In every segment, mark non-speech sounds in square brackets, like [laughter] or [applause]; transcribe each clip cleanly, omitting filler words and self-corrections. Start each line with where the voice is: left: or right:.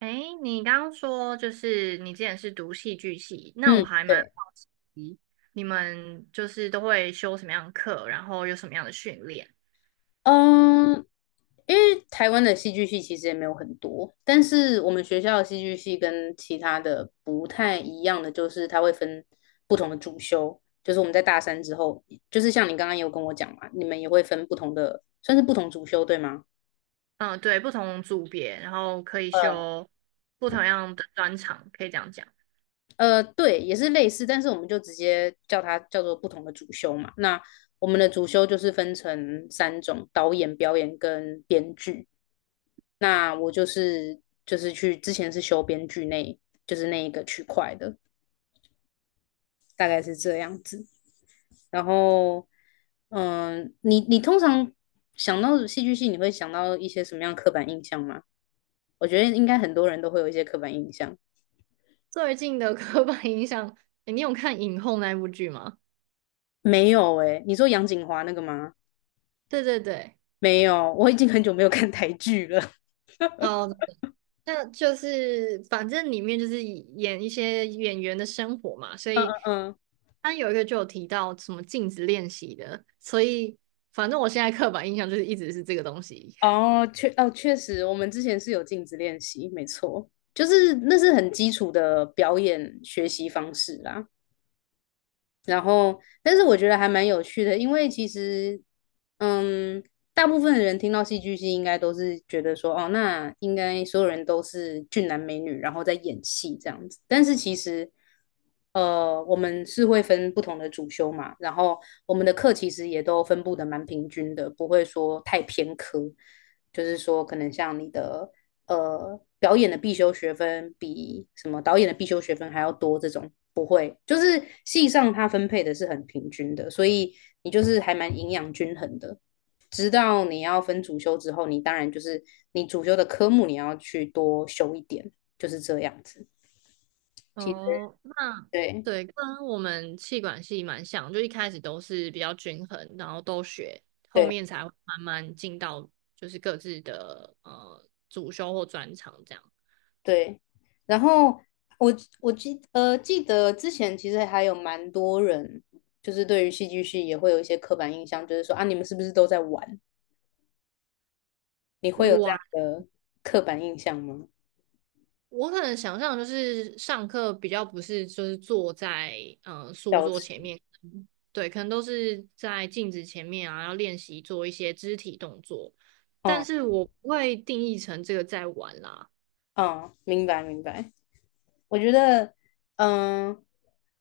right: 哎，你刚刚说就是你之前是读戏剧系，那我
left: 嗯，
right: 还蛮好
left: 对，
right: 奇你们就是都会修什么样的课，然后有什么样的训练？
left: 嗯，因为台湾的戏剧系其实也没有很多，但是我们学校的戏剧系跟其他的不太一样的就是，它会分不同的主修，就是我们在大三之后，就是像你刚刚有跟我讲嘛，你们也会分不同的，算是不同主修，对吗？
right: 嗯，对，不同组别，然后可以
left: 呃
right: 修不同样的专长，可以这样讲。
left: 对，也是类似，但是我们就直接叫它叫做不同的主修嘛。那我们的主修就是分成三种：导演、表演跟编剧。那我就是去之前是修编剧那，就是那一个区块的，大概是这样子。然后，你通常想到戏剧系，你会想到一些什么样的刻板印象吗？我觉得应该很多人都会有一些刻板印象。
right: 最近的 [laughs] 刻板印象，诶你有看《影后》那部剧吗？
left: 没有诶，你说杨锦华那个吗？
right: 对对对。
left: 没有，我已经很久没有看台剧了。[laughs]
right: 哦，那就是反正里面就是演一些演员的生活嘛，所
left: 嗯
right: 以
left: 嗯。
right: 他有一个就有提到什么镜子练习的，所以反正我现在刻板印象就是一直是这个东西。
left: 嗯，哦，确实，我们之前是有镜子练习，没错，就是那是很基础的表演学习方式啦。然后，但是我觉得还蛮有趣的，因为其实，嗯，大部分的人听到戏剧系，应该都是觉得说，哦，那应该所有人都是俊男美女，然后在演戏这样子。但是其实，我们是会分不同的主修嘛，然后我们的课其实也都分布的蛮平均的，不会说太偏科，就是说可能像你的表演的必修学分比什么导演的必修学分还要多这种，不会，就是系上它分配的是很平均的，所以你就是还蛮营养均衡的。直到你要分主修之后，你当然就是你主修的科目你要去多修一点，就是这样子。其实
right: 哦，那
left: 对
right: 对，跟我们气管系蛮像，就一开始都是比较均衡，然后都学，后
left: 对
right: 面才会慢慢进到就是各自的主修或专长这样。
left: 对，然后我我记得之前其实还有蛮多人，就是对于戏剧系也会有一些刻板印象，就是说啊你们是不是都在玩？你会有这样
right: 哇。
left: 的刻板印象吗？
right: 我可能想象就是上课比较不是就是坐在书
left: 消
right: 桌前
left: 失。
right: 面，嗯对，可能都是在镜子前面啊，要练习做一些肢体动作，但
left: 嗯。
right: 是我不会定义成这个在玩啦。
left: 嗯，明白明白。我觉得，嗯、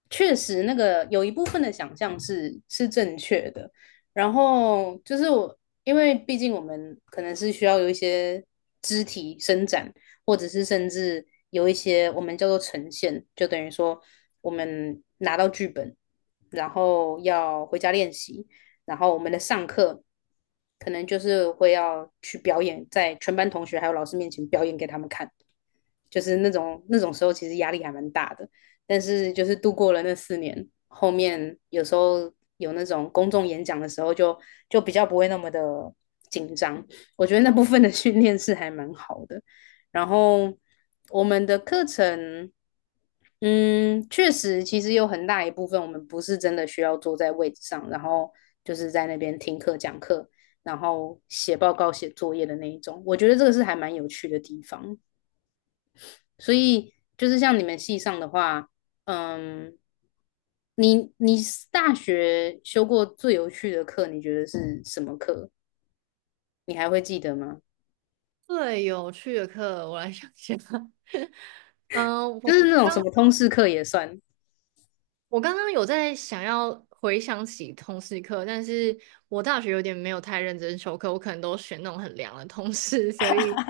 left: 确实那个有一部分的想象是正确的。然后就是我，因为毕竟我们可能是需要有一些肢体伸展，或者是甚至有一些我们叫做呈现，就等于说我们拿到剧本，然后要回家练习，然后我们的上课可能就是会要去表演，在全班同学还有老师面前表演给他们看，就是那种时候其实压力还蛮大的。但是就是度过了那四年，后面有时候有那种公众演讲的时候就，就比较不会那么的紧张。我觉得那部分的训练是还蛮好的。然后我们的课程，嗯，确实其实有很大一部分我们不是真的需要坐在位置上，然后就是在那边听课讲课，然后写报告、写作业的那一种。我觉得这个是还蛮有趣的地方。所以就是像你们系上的话，嗯，你大学修过最有趣的课，你觉得是什么课？你还会记得吗？
right: 最有趣的课，我来想想。[laughs] 嗯、呃
left: 就
right: 我
left: 是那种
right: 刚
left: 什么通识课也算。
right: 我刚刚有在想要回想起通识课，但是我大学有点没有太认真修课，我可能都选那种很凉的通识，所以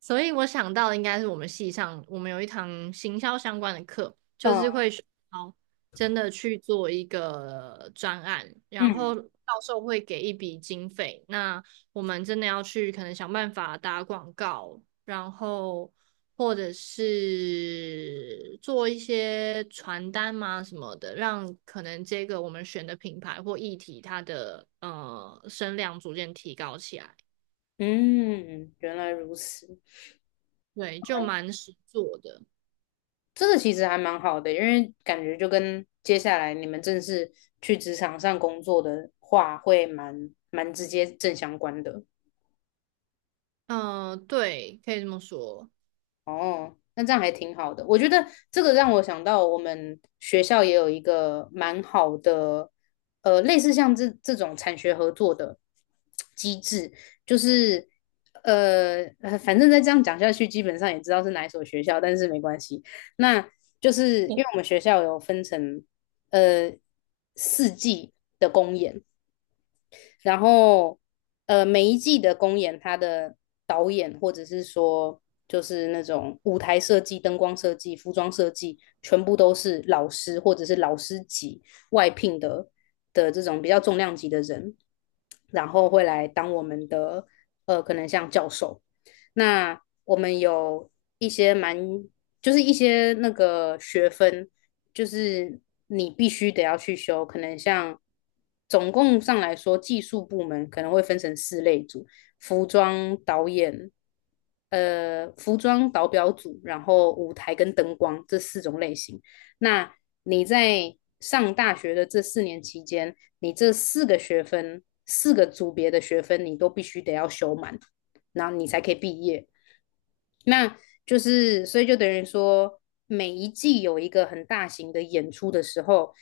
right: 我想到的应该是我们系上，我们有一堂行销相关的课，就是
left: 嗯
right: 会学到真的去做一个专案，然
left: 嗯。
right: 后教授会给一笔经费，那我们真的要去可能想办法打广告，然后或者是做一些传单嘛什么的，让可能这个我们选的品牌或议题它的声量逐渐提高起来，
left: 嗯，原来如此，
right: 对，就蛮实做的。
left: 这个其实还蛮好的，因为感觉就跟接下来你们正式去职场上工作的话，会蛮直接正相关的。
right: 嗯，对，可以这么说。
left: 哦，那这样还挺好的。我觉得这个让我想到，我们学校也有一个蛮好的，呃，类似像这种产学合作的机制，就是反正再这样讲下去，基本上也知道是哪一所学校，但是没关系。那就是因为我们学校有分成呃四季的公演，然后呃，每一季的公演，它的导演或者是说就是那种舞台设计、灯光设计、服装设计，全部都是老师或者是老师级外聘的这种比较重量级的人，然后会来当我们的可能像教授。那我们有一些蛮，就是一些那个学分，就是你必须得要去修，可能像总共上来说，技术部门可能会分成四类组：服装导演、服装导表组，然后舞台跟灯光这四种类型。那你在上大学的这四年期间，你这四个学分、四个组别的学分，你都必须得要修满，然后你才可以毕业。那就是所以就等于说，每一季有一个很大型的演出的时候，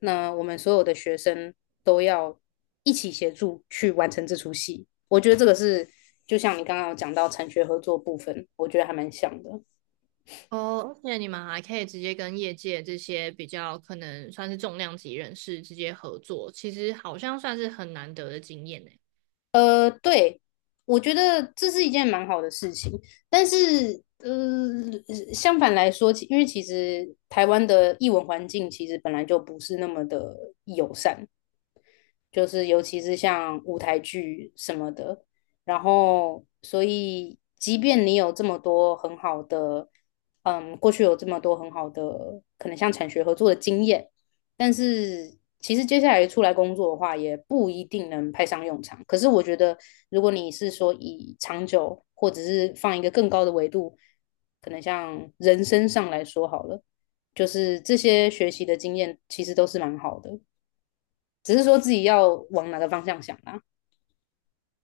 left: 那我们所有的学生都要一起协助去完成这出戏。我觉得这个是就像你刚刚有讲到产学合作部分，我觉得还蛮像的。
right: 哦，而且你们还可以直接跟业界这些比较可能算是重量级人士直接合作，其实好像算是很难得的经验呢。
left: 对，我觉得这是一件蛮好的事情，但是。相反来说，因为其实台湾的译文环境其实本来就不是那么的友善，就是尤其是像舞台剧什么的。然后，所以即便你有这么多很好的，嗯，过去有这么多很好的，可能像产学合作的经验，但是其实接下来出来工作的话，也不一定能派上用场。可是我觉得，如果你是说以长久，或者是放一个更高的维度，可能像人生上来说好了，就是这些学习的经验其实都是蛮好的。只是说自己要往哪个方向想啦、啊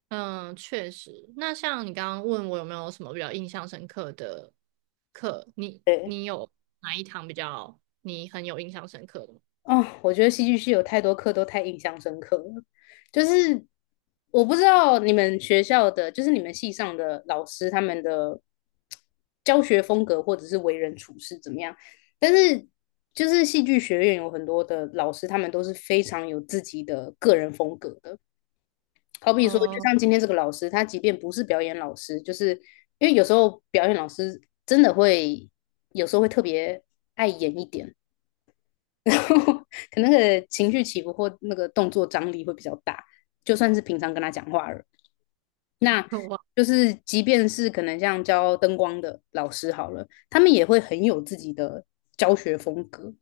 right: 嗯，确实。那像你刚刚问我有没有什么比较印象深刻的课，你
left: 对，
right: 你有哪一堂比较你很有印象深刻的吗？
left: 哦，我觉得戏剧系有太多课都太印象深刻了，就是我不知道你们学校的，就是你们系上的老师他们的教学风格或者是为人处事怎么样，但是就是戏剧学院有很多的老师，他们都是非常有自己的个人风格的，好比说，就
right: 哦，
left: 像今天这个老师，他即便不是表演老师，就是因为有时候表演老师真的会有时候会特别爱演一点，然后可能那个情绪起伏或那个动作张力会比较大，就算是平常跟他讲话了，那
right: 我
left: 就是即便是可能像教灯光的老师好了，他们也会很有自己的教学风格，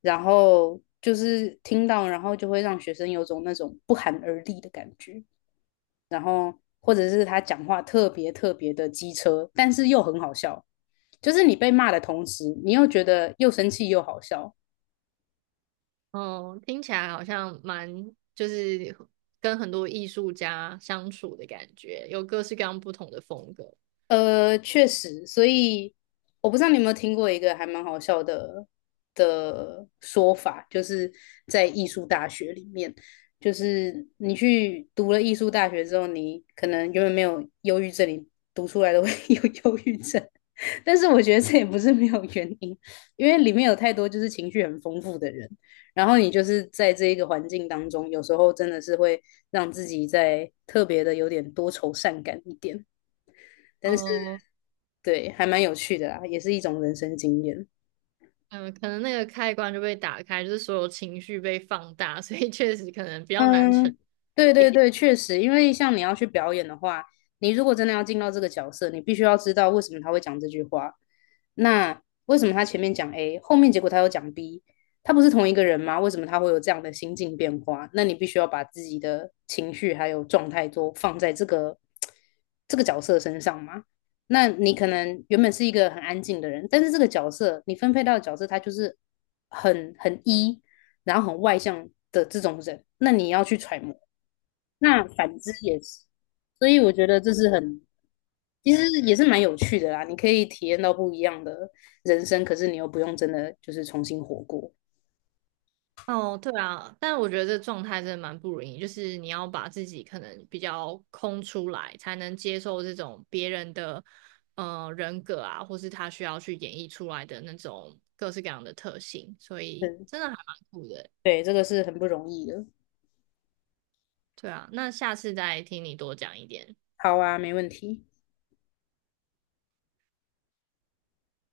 left: 然后就是听到，然后就会让学生有种那种不寒而栗的感觉。然后或者是他讲话特别特别的机车，但是又很好笑，就是你被骂的同时，你又觉得又生气又好笑，
right: 哦，听起来好像蛮就是跟很多艺术家相处的感觉，有各式各样不同的风格。
left: 确实，所以我不知道你有没有听过一个还蛮好笑的说法，就是在艺术大学里面，就是你去读了艺术大学之后，你可能永远没有忧郁症，你读出来都会 [laughs] 有忧郁症，但是我觉得这也不是没有原因，因为里面有太多就是情绪很丰富的人，然后你就是在这一个环境当中，有时候真的是会让自己在特别的有点多愁善感一点。但是。
right: 哦，
left: 对，还蛮有趣的啊，也是一种人生经验。
right: 嗯，可能那个开关就被打开，就是所有情绪被放大，[laughs] 所以确实可能比较难沉
left: 嗯，对对
right: 淀。
left: 对，确实，因为像你要去表演的话，你如果真的要进到这个角色，你必须要知道为什么他会讲这句话。那为什么他前面讲 A，后面结果他又讲 B，他不是同一个人吗？为什么他会有这样的心境变化？那你必须要把自己的情绪还有状态都放在这个角色身上嘛。那你可能原本是一个很安静的人，但是这个角色你分配到的角色，他就是很 E，然后很外向的这种人，那你要去揣摩。那反之也是，所以我觉得这是很，其实也是蛮有趣的啦。你可以体验到不一样的人生，可是你又不用真的就是重新活过。
right: 哦，对啊，但我觉得这状态真的蛮不容易，就是你要把自己可能比较空出来，才能接受这种别人的人格啊，或是他需要去演绎出来的那种各式各样的特性，所以
left: 嗯，
right: 真的还蛮酷的欸。
left: 对，这个是很不容易的。
right: 对啊，那下次再听你多讲一点。
left: 好啊，没问题。